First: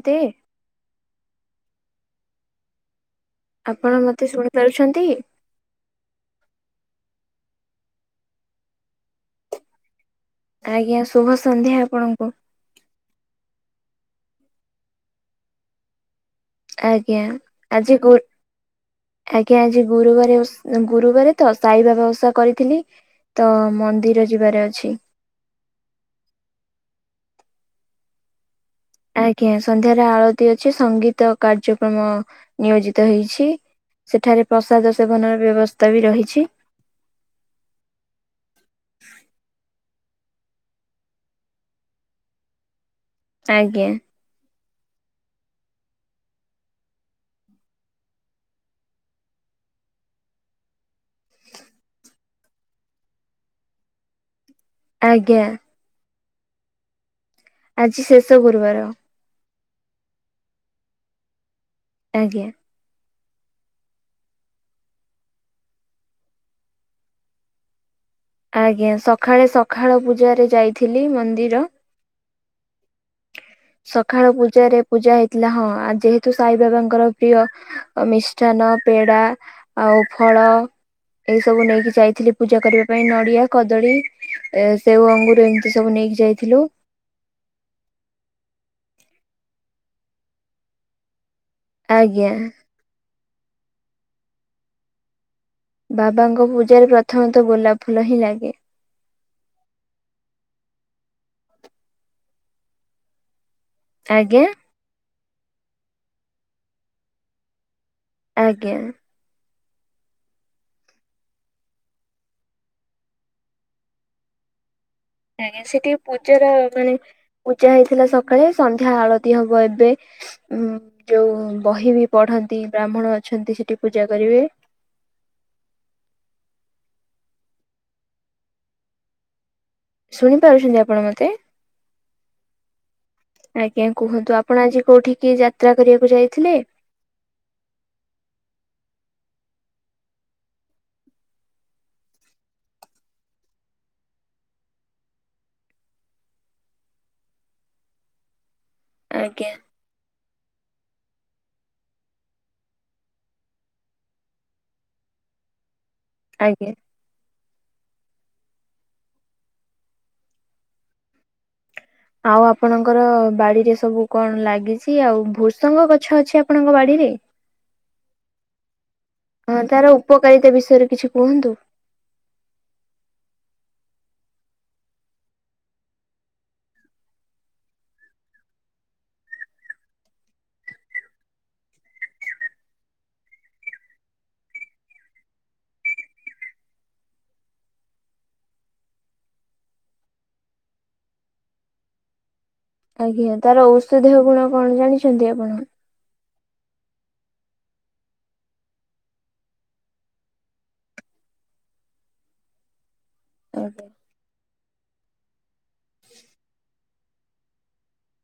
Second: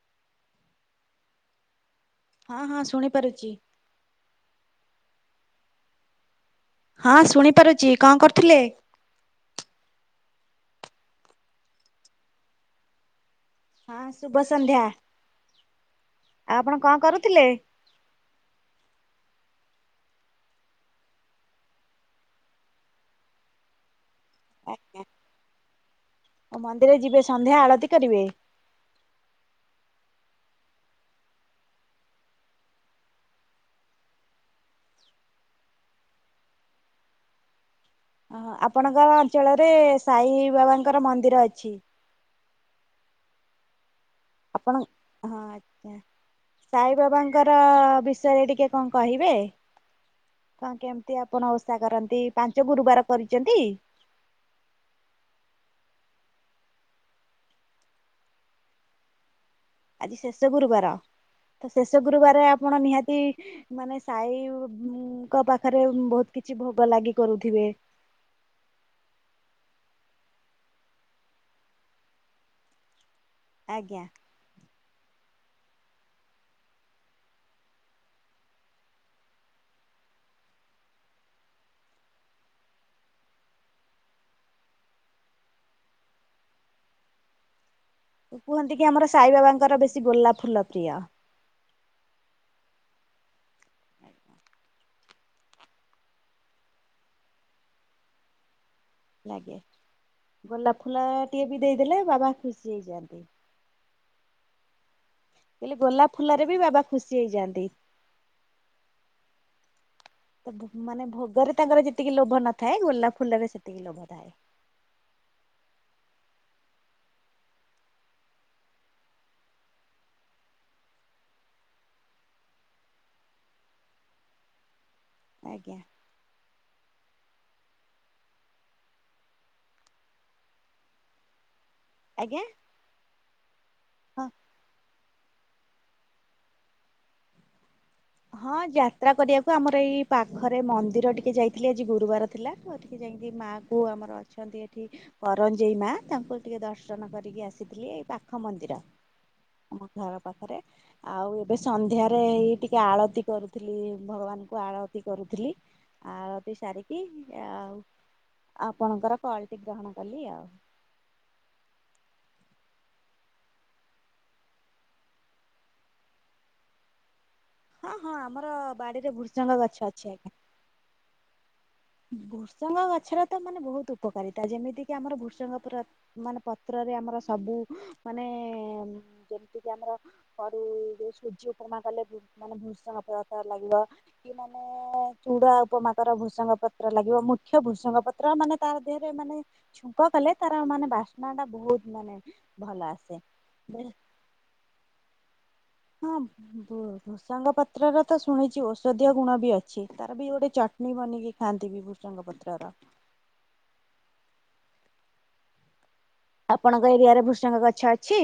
ଅନ୍ତେ। ହଁ ହଁ ଶୁଣିପାରୁଚି। ଆପଣ ମତେ ଶୁଣିପାରୁଛନ୍ତି? ହଁ ଶୁଣିପାରୁଚି କଣ କରୁଥିଲେ? ଆଜ୍ଞା ଶୁଭ ସନ୍ଧ୍ୟା ଆପଣଙ୍କୁ। ହଁ ଶୁଭ ସନ୍ଧ୍ୟା। ଆପଣ କଣ ଆଜ୍ଞା କରୁଥିଲେ? ଆଜି ଗୁ ଆଜ୍ଞା ଆଜି ଗୁରୁବାରେ ଓଷ ଗୁରୁବାରେ ତ ସାଇ ବାବା ଓଷା କରିଥିଲି। ତ ମନ୍ଦିର ଯିବାର ଅଛି। ଆଜ୍ଞା ଆଉ ମନ୍ଦିର ଯିବେ ସନ୍ଧ୍ୟା ଆଳତି କରିବେ। ଆଜ୍ଞା ସନ୍ଧ୍ୟାରେ ଆଳତି ଅଛି ସଙ୍ଗୀତ କାର୍ଯ୍ୟକ୍ରମ ନିୟୋଜିତ ହେଇଛି। ସେଠାରେ ପ୍ରସାଦ ସେବନର ବ୍ୟବସ୍ଥା ବି ରହିଛି। ଅହ ଆପଣଙ୍କ ଅଞ୍ଚଳରେ ସାଇ ବାବାଙ୍କର ମନ୍ଦିର ଅଛି। ଆଜ୍ଞା। ଆପଣ ହଁ ଆଜ୍ଞା। ସାଇବାବାଙ୍କର ବିଷୟରେ ଟିକେ କଣ କହିବେ। ହଁ କେମିତି ଆପଣ ଓଷା କରନ୍ତି ପାଞ୍ଚ ଗୁରୁବାର କରିଚନ୍ତି। ଆଜ୍ଞା। ଆଜି ଶେଷ ଗୁରୁବାର। ଆଜି ଶେଷ ଗୁରୁବାର ତ ଶେଷ ଆଜ୍ଞା। ଗୁରୁବାରରେ ଆପଣ ନିହାତି ମାନେ ସାଇଙ୍କ ପାଖରେ ବହୁତ କିଛି ଭୋଗ ଲାଗି କରୁଥିବେ। ଆଜ୍ଞା ସକାଳେ ସକାଳ ପୂଜାରେ ଯାଇଥିଲି ମନ୍ଦିର। ଆଜ୍ଞା। ସକାଳ ପୂଜାରେ ପୂଜା ହେଇଥିଲା ହଁ ଯେହେତୁ ସାଇ ବାବାଙ୍କର ପ୍ରିୟ। ମିଷ୍ଟାନ ପେଡା ଆଉ ଫଳ। ଏଇ ସବୁ ନେଇକି ଯାଇଥିଲି ପୂଜା କରିବା ପାଇଁ ନଡିଆ କଦଳୀ। ଏ ସେଉ ଅଙ୍ଗରୁ ଏମିତି ସବୁ ନେଇକି ଯାଇଥିଲୁ। କୁହନ୍ତି କି ଆମର ସାଇ ବାବାଙ୍କର ବେଶୀ ଗୋଲାପ ଫୁଲ ପ୍ରିୟ। ଆଜ୍ଞା। ଆଜ୍ଞା। ବାବାଙ୍କ ପୂଜାରେ ପ୍ରଥମେ ତ ଗୋଲାପ ଫୁଲ ହିଁ ଲାଗେ। ଲାଗେ ଗୋଲାପ ଫୁଲ ଟିକେ ବି ଦେଇଦେଲେ ବାବା ଖୁସି ହେଇଯାଆନ୍ତି। ଆଜ୍ଞା। ହେଲେ ଗୋଲାପ ଫୁଲ ରେ ବି ବାବା ଖୁସି ହେଇଯାଆନ୍ତି। ଆଜ୍ଞା। ତ ମାନେ ଭୋଗରେ ତାଙ୍କର ଯେତିକି ଲେଉ ନଥାଏ ନଗୋଲାପ ଫୁଲ ସେତିକି ଲୋଭ ଥାଏ। ଆଜ୍ଞା ସେଠିକି ପୂଜାର ମାନେ ପୂଜା ହେଇଥିଲା ସକାଳେ ସନ୍ଧ୍ୟା ଆଳତି ହବ ଏବେ। ଉଁ ଯୋଉ ବହି ବି ପଢନ୍ତି ବ୍ରାହ୍ମଣ ଅଛନ୍ତି ସେଠି ପୂଜା କରିବେ। ଆଜ୍ଞା। ଶୁଣିପାରୁଛନ୍ତି ଆପଣ ମୋତେ? ଆଜ୍ଞା। ଆଜ୍ଞା ହଁ। କୁହନ୍ତୁ ଆପଣ ଆଜି କୋଉଠିକି ଯାତ୍ରା କରିବାକୁ ଯାଇଥିଲେ? ହଁ ଯାତ୍ରା କରିବାକୁ ଆମର ଏଇ ପାଖରେ ମନ୍ଦିର ଟିକେ ଯାଇଥିଲି ଆଜି ଗୁରୁବାର ଥିଲା। ଏଠି ଯେମିତି ମାଆ ପୁଅ ଆମର ଅଛୁ। ଅଛନ୍ତି ଏଠି କରଞ୍ଜେଇ ମା ତାଙ୍କୁ ଟିକେ ଦର୍ଶନ କରିକି ଆସିଥିଲି ଏଇ ପାଖ ମନ୍ଦିର। ଆଜ୍ଞା। ଆମ ଘର ପାଖରେ ଆଉ ଏବେ ସନ୍ଧ୍ୟାରେ ଏଇ ଟେ ଆଳତି କରୁଥିଲି ଭଗବାନଙ୍କୁ ଆଳତି କରୁଥିଲି। ଆଳତି ଆଜ୍ଞା। ସାରିକି କି ଆଉ ଆପଣଙ୍କର କଲ୍ ଟି ଗ୍ରହଣ କଲି ଆଉ। ଆଉ ଆପଣଙ୍କର ବାଡିରେ ସବୁ କଣ ଲାଗିଛି ଆଉ ଭୃସଙ୍ଗ ଗଛ ଅଛି ଆପଣଙ୍କ ବାଡିରେ? ହଁ ହଁ ଆମର ବାଡିରେ ଭୃସଙ୍ଗ ହଁ ଗଛ ତାର ଅଛି ଆଜ୍ଞା। ଉପକାରିତା ବିଷୟରେ କିଛି କୁହନ୍ତୁ? ଭୃସଙ୍ଗ ଗଛର ତ ମାନେ ବହୁତ ଉପକାରିତା ଯେମିତି କିି ଆମର ଭୃସଙ୍ଗ ପୁର ମାନେ ପତ୍ରରେ ଆମର ସବୁ ମାନେ ଯେମିତି କି ଆମର ସରି ଯୋଉ ସୁୂଜି ଉପମା କଲେ ମାନେ ଭୂଷଙ୍ଗ ପତ୍ର ଲାଗିବ। କି ମାନେ ଚୁଡା ଉପମାଙ୍କର ଭୃସଙ୍ଗ ପ ପତ୍ର ଲାଗିବ ମୁଖ୍ୟ ଭୃସଙ୍ଗ ପତ୍ର ମାନେ ତା ଦେହରେ ମାନେ ଛୁଙ୍କ କଲେ ତାର ମାନେ ବାସ୍ନା ଟା ବହୁତ ମାନେ ଭଲ ଆସେ। ଆଜ୍ଞା ତାର ଔଷଧୀୟ ଗୁଣ କଣ ଜାଣିଛନ୍ତି ଆପଣ? ହଁ ବ ଭୃଷଙ୍ଗ ପାତ୍ର ର ତ ଶୁଣିଛି ଔଷଧୀୟ ଗୁଣ ବି ଅଛି ତାର ବି ଗୋଟେ ଚଟଣିୀ ବନକି ଖାଆନ୍ତି ବି ଭୃସଙ୍ଗ ପତ୍ରର ର [unintelligible] ଆପଣଙ୍କ ଏରିଆରେ ଭୃଷଙ୍ଗ ଗଛ ଅଛି?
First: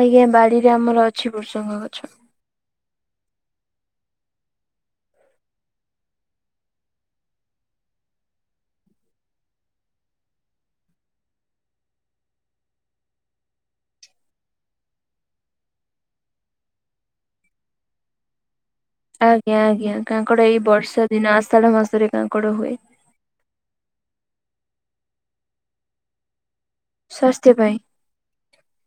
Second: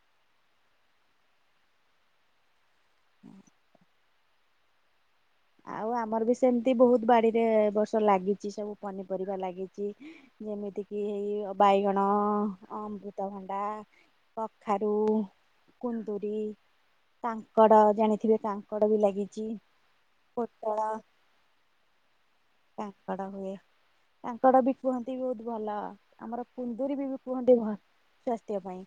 ଆଜ୍ଞା ବାଡିରେ ଆମର ଅଛି ବୃସଙ୍ଗ ଗଛ। ହୁଁ ଆଉ ଆମର ବି ସେମିତି ବହୁତ ବାଡିରେ ଏ ବର୍ଷ ଲାଗିଛି ସବୁ ପନିପରିବା ଲାଗିଛି। ଯେମିତିକି ବାଇଗଣ ଅମୃତଭଣ୍ଡା କଖାରୁ କୁନ୍ଦୁରିୀ କାଙ୍କଡ ଜାଣିଥିବେ ତାଙ୍କ ଙ୍କଡ଼ ବି ଲାଗିଛି। ଆଜ୍ଞା ଆଜ୍ଞା କାଙ୍କଡ ଏଇ ପୋଟଳ, ବର୍ଷା ଦିନ ଆଷାଢ ମାସରେ କାଙ୍କଡ ହୁଏ। କାଙ୍କଡ ହୁଏ କାଙ୍କଡ ବି କୁହନ୍ତି ବହୁତ ଭଲ ଆମର କୁନ୍ଦୁରିୀ ବି ସ୍ୱାସ୍ଥ୍ୟ କୁହନ୍ତି ପାଇଁ ଭ ସ୍ଵାସ୍ଥ୍ୟ ପାଇଁ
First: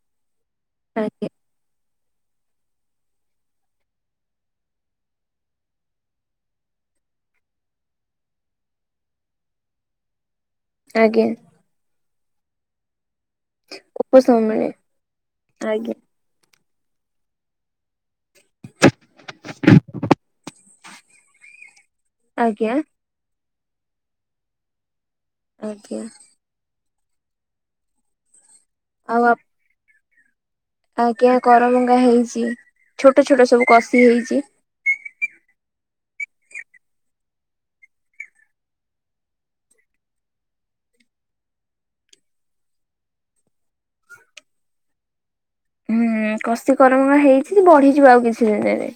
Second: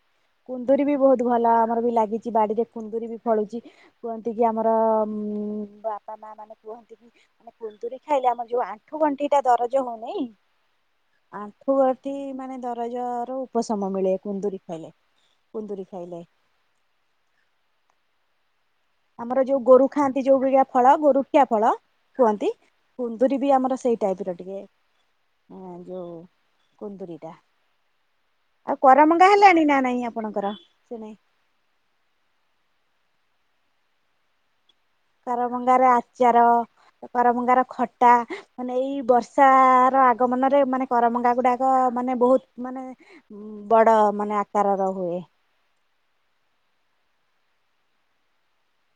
କୁନ୍ଦୁରୀ ବି ବହୁତ ଆଜ୍ଞା ଭଲ ଆମର ବି ଲାଗିଛି ବାଡିରେ। କୁନ୍ଦୁରି ବି ଫଳୁଛି କୁହନ୍ତି କି ଆମର ଉଁ ବାପା ମା ମାନେ କୁହନ୍ତି କି କୁନ୍ଦୁରି ଖାଇଲେ ଆମ ଯୋଉ ଆଣ୍ଠୁ ଗଣ୍ଠି ଟା ଦରଜ ହଉନି ଆଜ୍ଞା ଆଣ୍ଠ୍ ଠୁଅଣ୍ଠି ମାନେ ଦରଜର ଉପଶମ ମିଳେ କୁନ୍ଦୁରି ଖାଇଲେ କୁନ୍ଦୁରି ଆଜ୍ଞା ଖାଇଲେ। ଆମର ଯୋଉ ଗୋରୁ ଖାଆନ୍ତି ଯୋଉ ଗୁରିଆ ଫଳ ଗୋରୁଖିଆ ଫଳ କୁହନ୍ତି। ଆଜ୍ଞା। କୁନ୍ଦୁରି ବି ଆମର ସେଇ ଟାଇପ୍ର ଟିକେ ଉଁ ଯେଉଁ ଆଜ୍ଞା। କୁନ୍ଦୁରିଟା ଆଉ କରମଙ୍ଗା ହେଲାଣି ନା ନାଇଁ ଆପଣଙ୍କର। ସେ ନାଇଁ ଆଜ୍ଞା କରମଙ୍ଗା ହେଇଛି ଛୋଟ ଛୋଟ ସବୁ କଷି ହେଇଛି। କରମଙ୍ଗାରେ ଆଚାର କରମଙ୍ଗାର ଖଟା ମାନେ ଏଇ ବର୍ଷା ର ଆଗମନରେ ମାନେ କରମଙ୍ଗା ଗୁଡା ଅ ମାନେ ବହୁତ୍ ମାନେ ବଡ ମାନେ ଆକାରର ହୁଏ। ହୁଁ କଷି କରମଙ୍ଗା ହେଇଛି ବଢିଯିବ ଆଉ କିଛି ଦିନରେ।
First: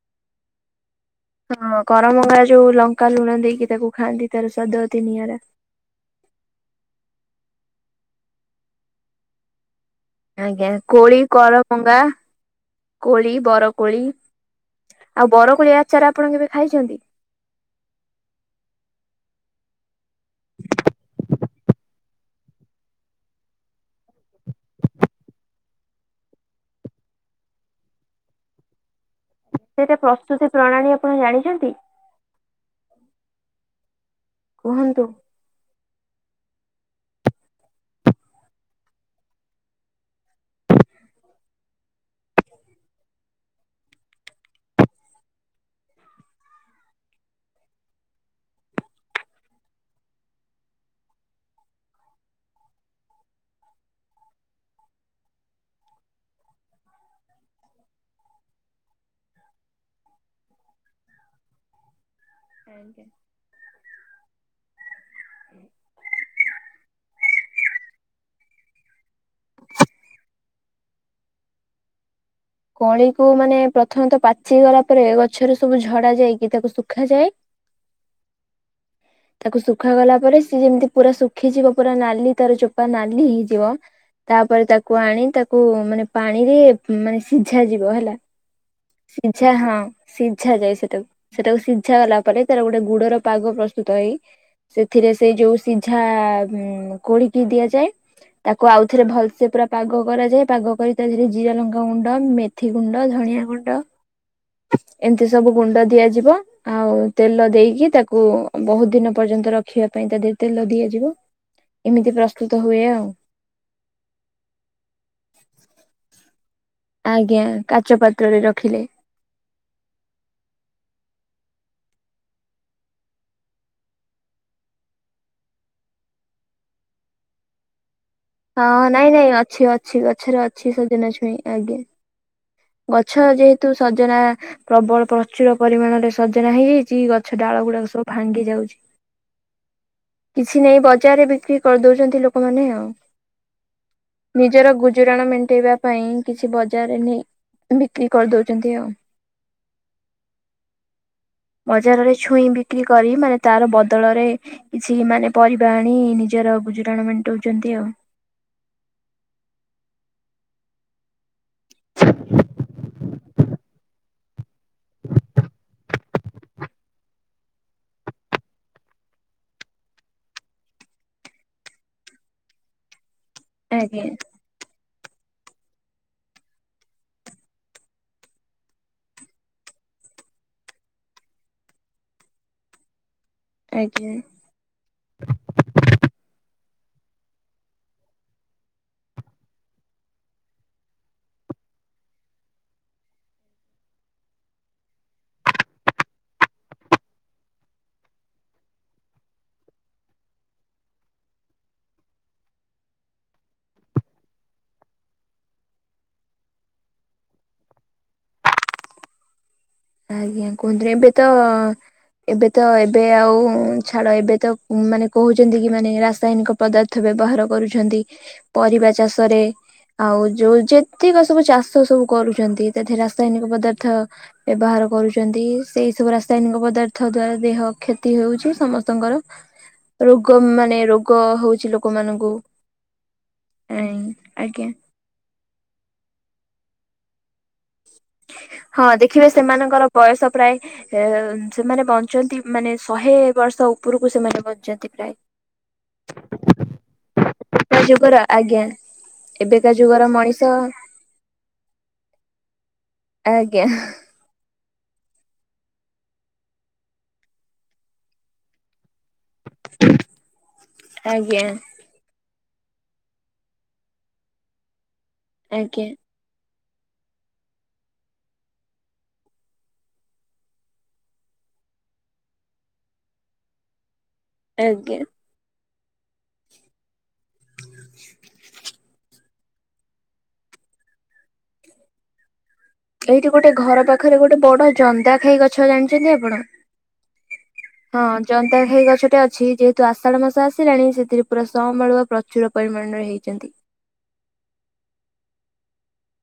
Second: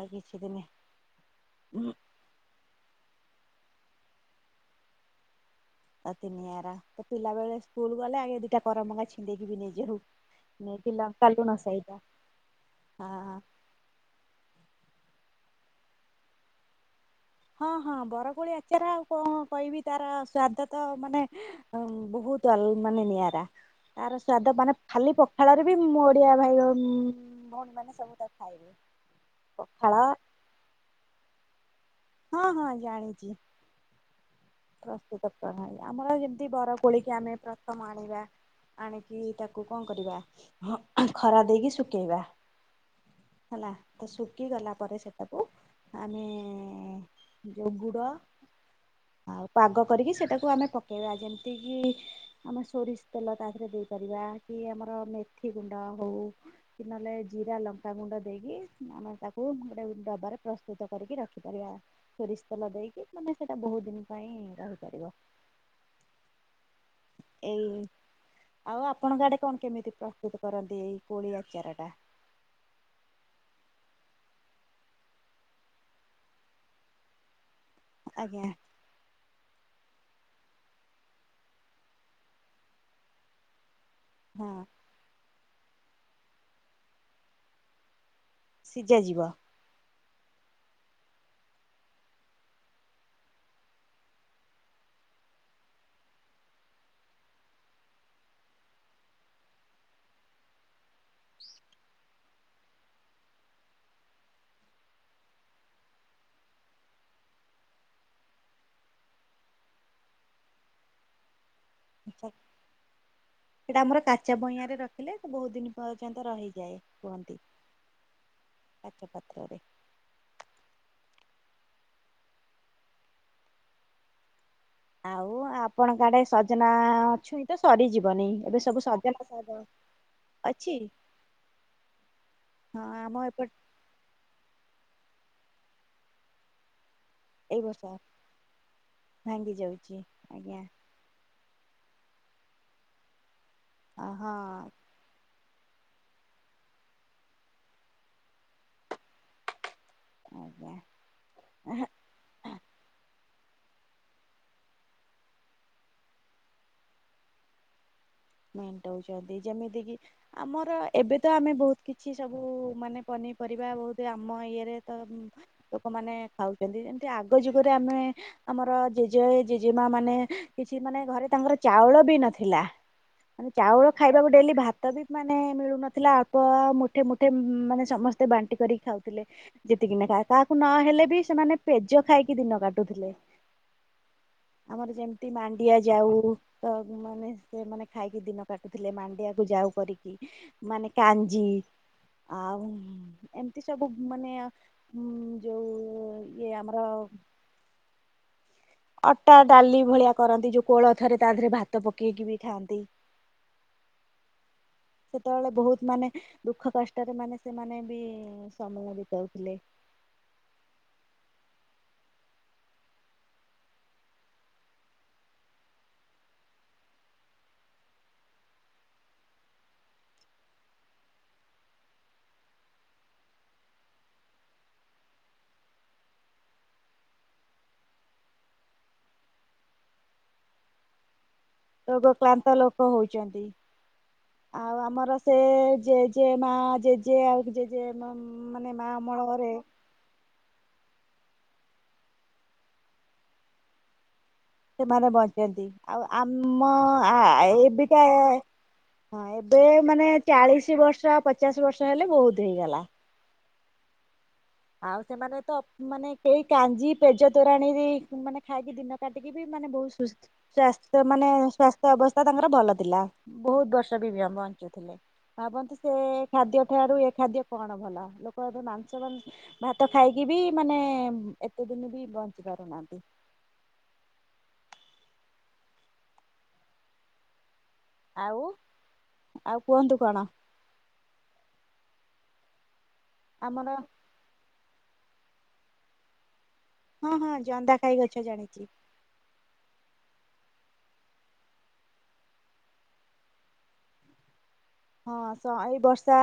ଆଉ କିଛି ଦିନେ ହଁ କରମଙ୍ଗା ଯୋଉ ଲଙ୍କା ଲୁଣ ଦେଇକି ତାକୁ ଖାଆନ୍ତି ତାର ସ୍ଵାଦ ଅତି ନିଆରା। ଅତି ନିିଆରା ତ ପିଲାବେଳେ ସ୍କୁଲ ଗଲେ ଆଗେ ଦିଟା କରମଙ୍ଗା ଛିଣ୍ଡେଇକି କିରି ନେଇକି ଆଉ। ଆଜ୍ଞା କୋଳି, କରମଙ୍ଗା, ହଁ କୋଳି, ବର କୋଳି ଆଉ ବରକୋଳି ଆଚାର ଆପଣ କେବେ ଖାଇଛନ୍ତି? ହଁ ହଁ ବରକୋଳି ଆଚାର ଆଉ କଣ କହିବି ତାର ସ୍ଵାଦ ତ ମାନେ ହ ବହୁତ ଅଲ୍ ମାନେ ନିଆରା। ତାର ସ୍ଵାଦ ମାନେ ଖାଲି ପଖାଳରେ ବି ମୋ ଓଡିଆ ଭାଇ ଅ ଭଉଣୀ ମାନେ ସବୁ ତା ଖାଏ ସେଟା ପ୍ରସ୍ତୁତି ପ୍ରଣାଳୀ ଆପଣ ଜାଣିଛନ୍ତି? ହଁ ହଁ ଜାଣିଛି। କୁହନ୍ତୁ? ପ୍ରସ୍ତୁତ ପ୍ରଣାଳୀ ଆମର ଯେମ୍ ତି ବର କୋଳିକି ଆମେ ପ୍ରଥମ ଆଣିବା। ଆଣିକି ତାକୁ କଣ କରିବା? ହଁ ହ ଖରା ଦେଇକି ଶୁଖେଇବା। ହେଲା ତ ଶୁଖିଗଲା ପରେ ସେଟାକୁ ଆମେ ଜ‌ଉ ଗୁଡ଼ ଆଉ ପାଗ କରିକି ସେଟାକୁ ଆମେ ପକେଇବା ଯେମ୍ ତି କିି ଆମେ ସୋରିଷ୍ ତେଲ ତା ଧେରେ ଦେଇପାରିବା କି ଆମର ମେଥି ଗୁଣ୍ଡ ହଉ। କି ନଲେ ଜିରା ଲଙ୍କାଗୁଣ୍ଡ ଦେଇକି ଆମେ ତା କୁ ଗୋଟେ ଡବାରେ ପ୍ରସ୍ତୁତ କରିକି ରଖିପାରିବା ସୋରିଷ ତେଲ ଆଜ୍ଞା। ଦେଇକି ମାନେ ସେଇଟା ବହୁତ୍ ଦିନ୍ ପାଇଁ ରହିପାରିବ। ଏଇ ଆଉ ଆପଣଙ୍କ ଆଡେ କଣ କେମିତି ପ୍ରସ୍ତୁତ କରନ୍ତି ଏଇ କୋଳି ଆଚାର ଟା? କୋଳିକୁୁ ମାନେ ପ୍ରଥମତ ପାଚି ଗଲା ପରେ ଗଛରେ ସବୁ ଝଡା ଯାଇକି ତାକୁ ଶୁଖାଯାଏ। ଆଜ୍ଞା। ତାକୁ ଶୁଖାଗଲା ପରେ ସି ଯେମ୍ତି ପୁରା ଶୁଖିଯିବ। ପୁରା ନାଲି ତାର ଚୋପା ନାଲି ହେଇଯିବ। ହଁ। ତାପରେ ତାକୁ ଆଣି ତାକୁ ମାନେ ପାଣିରେ ମାନେ ସିଝା ଯିବ ହେଲା। ସିଝା ଯିବ। ସିଝା ହଁ ସିଝା ଯାଏ ସେଟାକୁ ସେଟାକୁ୍ ସିଝା ଗଲା ପରେ ତାର ଗୋଟେ ଗୁଡର ପାଗ ପ୍ରସ୍ତୁତ ହେଇ ସେଥିରେ ସେଇ ଯୋଉ ସିଝା ଉଁ କୋଳିକି ଦିଆଯାଏ। ତାକୁ ଆଉଥରେ ଭଲ୍ସେ ପୁରା ପାଗ କରାଯାଏ ପାଗ କରି ତାରେ ଜିରା ଲଙ୍କା ଙ୍ଗୁ ଣ୍ଡ ମେଥି ଗୁଣ୍ଡ ଧଣିଆ ଗୁଣ୍ଡ ଏମତି ସବୁ ଗୁଣ୍ଡ ଦିଆଯିବ। ଆଉ ତେଲ ଦେଇକି ତାକୁ ବହୁତ୍ ଦିନ ପର୍ଯ୍ୟନ୍ତ ରଖିବା ପାଇଁ ତା ଦେହ ତେଲ ଦିଆଯିବ। ଏମିତି ପ୍ରସ୍ତୁତ ହୁଏ ଆଉ। ସେଟା ଆମର କାଚ ବଇଁଆରେ ରଖିଲେ ସେ ବହୁତ୍ ଦିନ୍ ପର୍ଯ୍ୟନ୍ତ ରହିଯାଏ। ଆଜ୍ଞା କାଚ ପାତ୍ରରେ ରଖିଲେ। ଚ ପାତ୍ରରେ ଆଉ ଆପଣଙ୍କ ଆଡେ ସଜନା ଛୁଇଁ ତ ସରିଯିବନି। ଏବେ ହଁ ସବୁ ନାଇଁ ସଜନା ନାଇଁ ଶାଗ ଅଛି ଅଛି ଗଛରେ ଅଛି ସଜନା ଛୁଇଁ ଆଜ୍ଞା। ହଁ ଆମ ଗଛ ଏପଟ ଯେହେତୁ ସଜନା ପ୍ରବଳ ପ୍ରଚୁର ପରିମାଣରେ ସଜନା ହେଇଯାଇଛି। ଗ ଗଛ ଡାଳ ଏଇ ଗୁଡାକ ବର୍ଷ ସବୁ ଭାଙ୍ଗି ଯାଉଛି ଭାଙ୍ଗି ଯାଉଛି ଆଜ୍ଞା କିଛି ନେଇ ବଜାରରେ ବିକ୍ରି କରିବି। କରିଦଉଛନ୍ତି ଲୋକମାନେ ଆଉ ହଁ ନିଜର ଗୁ ଗୁଜରାଣ ମେଣ୍ଟାଇବା ପାଇଁ କିଛି ବଜାରରେ ନେଇ ବିକ୍ରି କରିଦଉଛନ୍ତି ଆଉ। ଆଜ୍ଞା ବଜାରରେ ଛୁଇଁ ବି ବିକ୍ରି କରି ମାନେ ତାର ବଦଳରେ ସେଇମାନେ ପରିବା ଆଣି ତାର ଗୁଜୁରାଣ ମେଣ୍ଟାଉଛନ୍ତି ଆଉ ମେଣ୍ଟଉଛନ୍ତି ଯେମିତି କି ଆମର ଏବେ ତ ଆମେ ବହୁତ କିଛି ସବୁ ମାନେ ପନିପରିବା ବହୁତ ଆମ ଇଏରେ ତ, ଲୋକମାନେ ଖାଉଛନ୍ତି ଯେମତି ଆଗ ଯୁଗରେ ଆମେ ଆମର ଜେଜେ ଜେଜେମା ମାନେ କିଛି ମାନେ ଘରେ ତାଙ୍କର ଚାଉଳ ବି ନଥିଲା। ମେ ଚାଉଳ ଆଜ୍ଞା ଖାଇବାକୁ ଡେଲି ଭା ତ ବି ମାନେ ମିଳୁନଥିଲା ଅଳ୍ପ ମୁଠେ ମୁଠେ ମାନେ ସମସ୍ତେ ବାଣ୍ଟି କରିକି ଖାଉଥିଲେ। ଯେତିକି ନେଖା କାହାକୁ ନହେଲେ ବି ସେମାନେ ପେଜ ଖାଇକି ଦିନ କାଟୁଥିଲେ। ଆଜ୍ଞା। ଆମର ଯେମିତି ମାଣ୍ଡିଆ ଯାଉ ତ ମାନେ ସେ ମାନେ ଖାଇକି ଦିନ କାଟୁଥିଲେ ମାଣ୍ଡିଆକୁ ଯାଉ କରି କି ମାନେ କାଞ୍ଜି ଆଉ ଏମିତି ସବୁ ମାନେ ଯୋଉ ଇଏ ଆମର ବ ଅଟା ଡାଲି ଭଳିଆ କରନ୍ତି ଯୋଉ କୋଳଥରେ ତା ଦେହରେ ଭାତ ପକେଇକି ବି ଖାଆନ୍ତି। ସେତେବେଳେ ବହୁତ ମାନେ ଦୁଃଖ କଷ୍ଟରେ ମାନେ ସେମାନେ ବି। ହୁଁ ସମୟ ବିତାଉଥିଲେ। ଆଜ୍ଞା କୁହନ୍ତ ଏବେ ତ। ଏବେ ତ ଏବେ ଆଉ ଛାଡ ଏବେ ତ ମାନେ କହୁଛନ୍ତି କି ମାନେ ରାସାୟନିକ। ପଦାର୍ଥ ବ୍ୟବହାର କରୁଛନ୍ତି ପରିବା ଚାଷରେ। ଆଉ ଯୋଉ ଯେତିକ ସବୁ ଚାଷ ସବୁ କରୁଛନ୍ତି ତା ଧିଏରେ ରାସାୟନିକ ପଦାର୍ଥ। ବ୍ୟବହାର କରୁଛନ୍ତି ସେଇ ସବୁ ରାସାୟନିକ ପଦାର୍ଥ ଦ୍ଵାରା ଦେହ କ୍ଷତି ହଉଛି ସମସ୍ତଙ୍କର। ରୋଗ ମାନେ ରୋଗ ହଉଛି। ରୋଗ ଲୋକମାନଙ୍କୁ କ୍ରନ୍ତ ଲୋକ ହଉଛନ୍ତି ଆଜ୍ଞା ଆଉ ଆମର। ସେ ଜେଜେ ମା ଜେଜେ ଆଉ ଜେଜେ ମା ମାନେ ହଁ ମା ଦେଖିବେ ଅମଳ ରେ। ସେମାନଙ୍କର ବୟସ ପ୍ରାୟ ସେମାନେ ବଞ୍ଚନ୍ତି ମାନେ ଶହେ ବର୍ଷ ଉପରକୁ ସେମାନେ ବ ସେମାନେ ବଞ୍ଚନ୍ତି ଆଉ ଆମ କା ଏବେକା। ଯୁଗର ଆଜ୍ଞା ହଁ ଏବେ ଏବେକା ଯୁଗର ମାନେ ମଣିଷ ଚାଳିଶ ବର୍ଷ ପଚାଶ ବର୍ଷ ହେଲେ ବହୁତ ହେଇଗଲା। ଆଜ୍ଞା। ଆଉ ସେମାନେ ତ ମାନେ ସେଇ କାଞ୍ଜି ପେଜ ତୋରାଣୀ ମାନେ। ଖାଇକି ଦିନ କାଟିକି ବି ମାନେ ବହୁତ ଶୁସ୍ ଶ୍ଵାସ୍ଥ୍ୟ ମାନେ ଆଜ୍ଞା ସ୍ ସ୍ଵାସ୍ଥ୍ୟ ଅବସ୍ଥା ତାଙ୍କର ଭଲ ଥିଲା ବହୁତ ବର୍ଷ ବି ବଞ୍ଚୁଥିଲେ ଭାବନ୍ତୁ ଆଜ୍ଞା। ସେ। ଖାଦ୍ୟ ଠାରୁ ଏ ଖାଦ୍ୟ କଣ ଭଲ ଲୋକ ମା ଭାତ ଖାଇକି ବି ମାନେ ଏତେ ଦିନ ବି ବଞ୍ଚି ପାରୁନାହାନ୍ତି। ଆଜ୍ଞା। ଆଉ। ଆଉ କୁହନ୍ତୁ କଣ? ଏଇଠି ଗୋଟେ ଆମର ଘର ପାଖରେ ଗୋଟେ ବଡ ଜନ୍ଦା ଖାଇ ଗଛ ଜାଣିଛନ୍ତି ଆପଣ। ହଁ ହଁ ଜନ୍ଦା ଖାଇ ହଁ ଗଛ ଜନ୍ତା ଜାଣିଛି। ଖାଇ ଗଛ ଟେ ଅ ଅଛି ଯେହେତୁ ଆଷାଢ ମାସ ଆସିଲାଣି ସେଥିରେ ପୁରା ସଁ ବାଳୁଆ ପ୍ରଚୁର ପରିମାଣରେ ହୋଇଛନ୍ତି। ହଁ ସ ଏଇ ବର୍ଷ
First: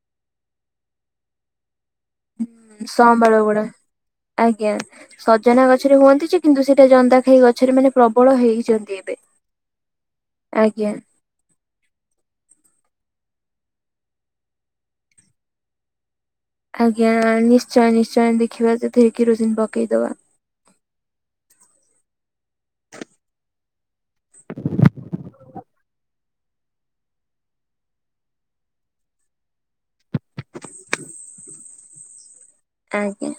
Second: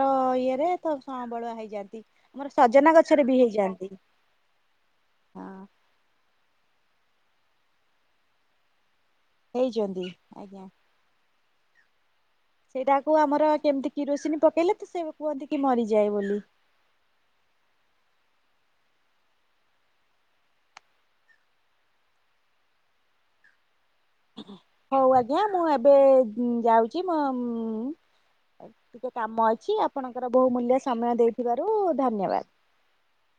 ର ଇଏରେ ତ ସଅଁ ବାଳୁଆ ହେଇଯାଆନ୍ତି। ଆମର ହୁଁ ସଜନା ସଅଁ ଗଛରେ ବି ବଳୁଆ ଗୁଡ଼ା ହେଇଯାଆନ୍ତି ଆଜ୍ଞା ହଁ। ସଜନା ଗଛ ଗଛରେ ହୁଅନ୍ତି ଯେ କିନ୍ତୁ ସେଇଟା ଜନ୍ଦା ଖାଇ ଗଛରେ ମାନେ ପ୍ରବଳ ହେଇଛନ୍ତି ଏବେ। ହେଇଛନ୍ତି ଆଜ୍ଞା। ସେଇଟାକୁ ଆମର କେମିତି କିରୋସିନ ପକେଇଲେ ତ ସେ କୁହନ୍ତି କି ମରିଯାଏ ବୋଲି। ଆଜ୍ଞା ନିଶ୍ଚୟ ନିଶ୍ଚୟ ଦେଖିବା ସେଥେରେ କିରୋସିିନ ପକେଇଦବା। ହଉ ଆଜ୍ଞା ମୁଁ ଏବେ ଯାଉଛି ମୋ ମ ଆଉ ଟିକେ କାମ ଅଛି ଆପଣଙ୍କର ବହୁ ମୂଲ୍ୟ ସମୟ ଦେଇଥିବାରୁ ଧନ୍ୟବାଦ। ଆଜ୍ଞା।